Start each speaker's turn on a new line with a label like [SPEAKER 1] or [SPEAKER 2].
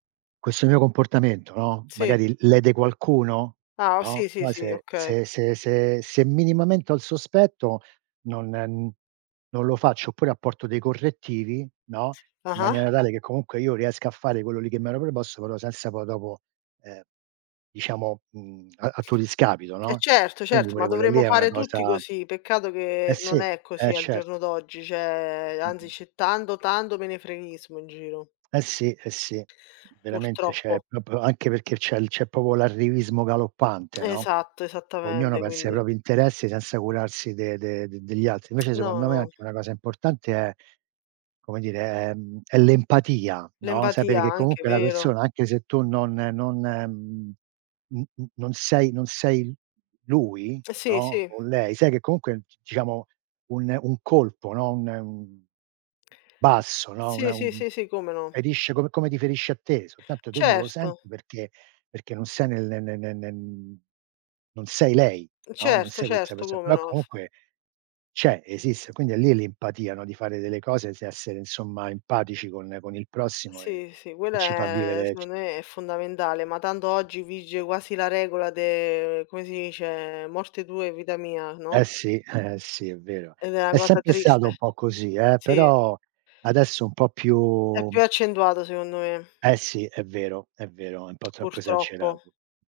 [SPEAKER 1] Questo mio comportamento, no,
[SPEAKER 2] Sì.
[SPEAKER 1] magari lede qualcuno,
[SPEAKER 2] Ah,
[SPEAKER 1] no,
[SPEAKER 2] sì sì
[SPEAKER 1] poi
[SPEAKER 2] sì,
[SPEAKER 1] se
[SPEAKER 2] okay.
[SPEAKER 1] se se se se minimamente ho il sospetto, non non lo faccio, oppure apporto dei correttivi, no, in
[SPEAKER 2] Ah-ah.
[SPEAKER 1] maniera tale che comunque io riesca a fare quello lì che mi ero preposto, però senza poi dopo, ehm, diciamo, mhmm, a tuo discapito,
[SPEAKER 2] E
[SPEAKER 1] no,
[SPEAKER 2] certo,
[SPEAKER 1] quindi
[SPEAKER 2] certo, ma
[SPEAKER 1] pure quella lì
[SPEAKER 2] dovremmo
[SPEAKER 1] è una
[SPEAKER 2] fare tutti
[SPEAKER 1] cosa
[SPEAKER 2] così. Peccato
[SPEAKER 1] Eh
[SPEAKER 2] che
[SPEAKER 1] sì,
[SPEAKER 2] non è
[SPEAKER 1] e
[SPEAKER 2] così al giorno
[SPEAKER 1] certo.
[SPEAKER 2] d'oggi, cioè, anzi
[SPEAKER 1] Mh-mh.
[SPEAKER 2] c'è tanto, tanto menefreghismo in giro.
[SPEAKER 1] Eh sì eh sì. Veramente, cioè è
[SPEAKER 2] Purtroppo.
[SPEAKER 1] proprio anche perché c'è c'è proprio l'arrivismo galoppante, no,
[SPEAKER 2] Esatto,
[SPEAKER 1] ognuno
[SPEAKER 2] esattamente,
[SPEAKER 1] pensa ai
[SPEAKER 2] quindi
[SPEAKER 1] propri interessi senza curarsi de de degli altri. Invece
[SPEAKER 2] No,
[SPEAKER 1] secondo me
[SPEAKER 2] no.
[SPEAKER 1] anche una cosa importante è come dire, è, mhmm, l'empatia, no, sapere
[SPEAKER 2] L'empatia,
[SPEAKER 1] che
[SPEAKER 2] anche,
[SPEAKER 1] comunque la
[SPEAKER 2] vero.
[SPEAKER 1] persona anche se tu non non n n non sei non sei lui,
[SPEAKER 2] Sì,
[SPEAKER 1] no,
[SPEAKER 2] sì.
[SPEAKER 1] o lei, sai che comunque diciamo un un colpo, no, un, mhmm basso, no,
[SPEAKER 2] Sì,
[SPEAKER 1] una
[SPEAKER 2] sì,
[SPEAKER 1] un
[SPEAKER 2] sì, sì, come no.
[SPEAKER 1] ferisce come come ti ferisce a te, soltanto te non lo
[SPEAKER 2] Certo.
[SPEAKER 1] senti perché perché non sei nel ne ne ne ne non sei lei, no, non
[SPEAKER 2] Certo,
[SPEAKER 1] sei questa
[SPEAKER 2] certo,
[SPEAKER 1] perso
[SPEAKER 2] come
[SPEAKER 1] però
[SPEAKER 2] no.
[SPEAKER 1] comunque c'è, esiste. Quindi è lì l'empatia, no, di fare delle cose, essere insomma empatici con con il prossimo e
[SPEAKER 2] Sì, sì,
[SPEAKER 1] e
[SPEAKER 2] quella
[SPEAKER 1] ci fa
[SPEAKER 2] è
[SPEAKER 1] vivere ci
[SPEAKER 2] secondo me è fondamentale, ma tanto oggi vige quasi la regola de come si dice, morte tua e vita mia,
[SPEAKER 1] Eh
[SPEAKER 2] no?
[SPEAKER 1] sì, eh eh, sì, è vero.
[SPEAKER 2] Ed è una
[SPEAKER 1] È
[SPEAKER 2] cosa
[SPEAKER 1] sempre stato
[SPEAKER 2] triste,
[SPEAKER 1] un po' così, eh,
[SPEAKER 2] sì.
[SPEAKER 1] però adesso un po'
[SPEAKER 2] É
[SPEAKER 1] più
[SPEAKER 2] più accentuata secondo me
[SPEAKER 1] Eh sì, è vero è vero, è un po' troppo
[SPEAKER 2] Purtroppo.
[SPEAKER 1] esagerato.